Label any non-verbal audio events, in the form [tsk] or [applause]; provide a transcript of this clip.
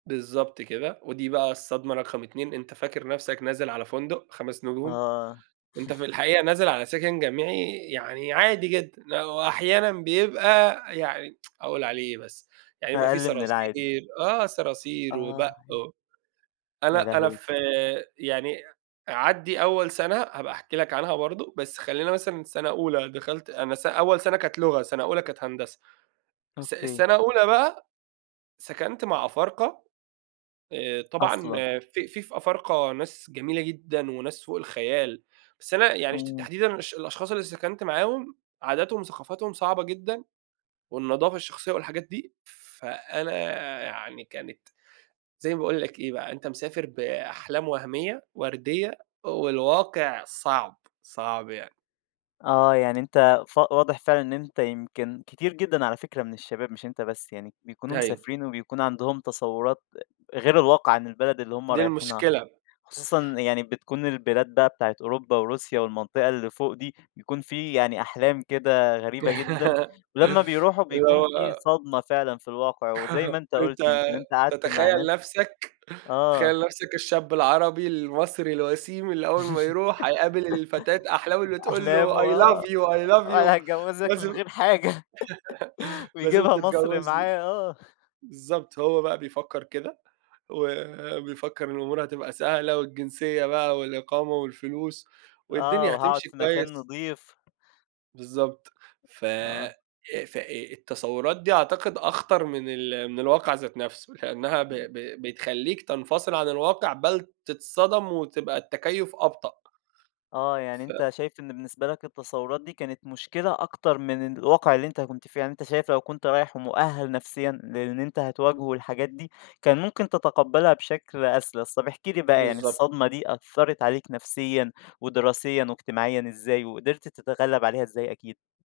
بالضبط كده، ودي بقى الصدمة رقم 2 أنت فاكر نفسك نازل على فندق 5 نجوم. آه. أنت في [chuckles] الحقيقة نازل على سكن جامعي يعني عادي جدًا، آآ، وأحيانًا بيبقى يعني [tsk] أقول عليه إيه بس، يعني يبقى في أقل من العادي. صراصير آه، صراصير وبَق آه. و يا أنا أنا لهوي. فيعني عدّي أول سنة هابقى احكي لك عنها برضه، بس خلّينا مثلًا سَنة أولى دخلت أنا س أول سنة كانت لغة، سنة أولى كانت هندسة س أوكي. سنة أولى بقى، سكنت مع أفارقة آآ، طبعًا أصلًا. في في في أفارقة ناس جميلة جدًا وناس فوق الخيال، بس أنا يعني شت إمم. تحديدًا الش الأشخاص اللي سكنت معاهم، عاداتهم وثقافتهم صعبة جدًا، والنضافة الشخصية والحاجات دي. فأنا يعني كانت زي ما باقول لك إيه بقى، أنت مسافر بأحلام وهميّة، ورديّة، والواقع صعب، صعب يعني. آه، يعني أنت ف واضح فعلًا إن أنت يمكن كتير جدًا على فكرة من الشباب مش أنت بس يعني، بيكونوا أيوه. مسافرين وبيكون عندهم تصوّرات أ غير الواقع عن البلد اللي هُم دي المشكلة رايحينها. ب خصوصًا يعني بتكون البلاد بقى بتاعة أوروبا، وروسيا والمنطقة اللي فوق دي، بيكون في يعني أحلام كده غريبة جدًا، [laughs] ولمّا بيروحوا اللي بيكون في هو صدمة فعلًا في الواقع، وزي ما [chuckles] أنت أنت قُلت يمكن أنت قعدت مع تتخيل ناس نفسك آه. تتخيل نفسك الشاب العربي، المصري، الوسيم، اللي أول ما يروح هيقابل ال فتاة أحلامة [chuckles] اللي تقول أحلام له:" I love وآه، you I love أنا you هاتجوّزك من لازم غير حاجة [laughs] [chuckles] لازم ويجيبها مصر تتجوزني." معاه آه. بالضبط هو بقى بيفكّر كده، وبيفكّر الأمور هتبقى سهلة، والجنسية بقى والإقامة والفلوس آه، والدنيا وهاقعد هتمشي في كويس. مكان نضيف. بالضبط فأ آه. فأ التصوّرات دي أعتقد أخطر من ال من الواقع ذات نفسه لإنّها ب [unintelligible] ب بتخلّيك تنفصل عن الواقع بَل تتصدم وتبقى التكيّف أبطأ. آه، يعني ف أنت شايف إن بالنسبة لك التصوّرات دي كانت مشكلة أكتر من الواقع اللي أنت كنت فيه. يعني أنت شايف لو كنت رايح ومؤهَل نفسيًا للي أنت هتواجهه والحاجات دي، كان ممكن تتقبلها بشكل أسلس. طب، احكِ لي بقى، يعني بالضبط. الصدمة دي أثّرت عليك نفسيًا، ودراسيًا، واجتماعيًا، إزاي؟ وقدرت تتغلب عليها إزاي أكيد؟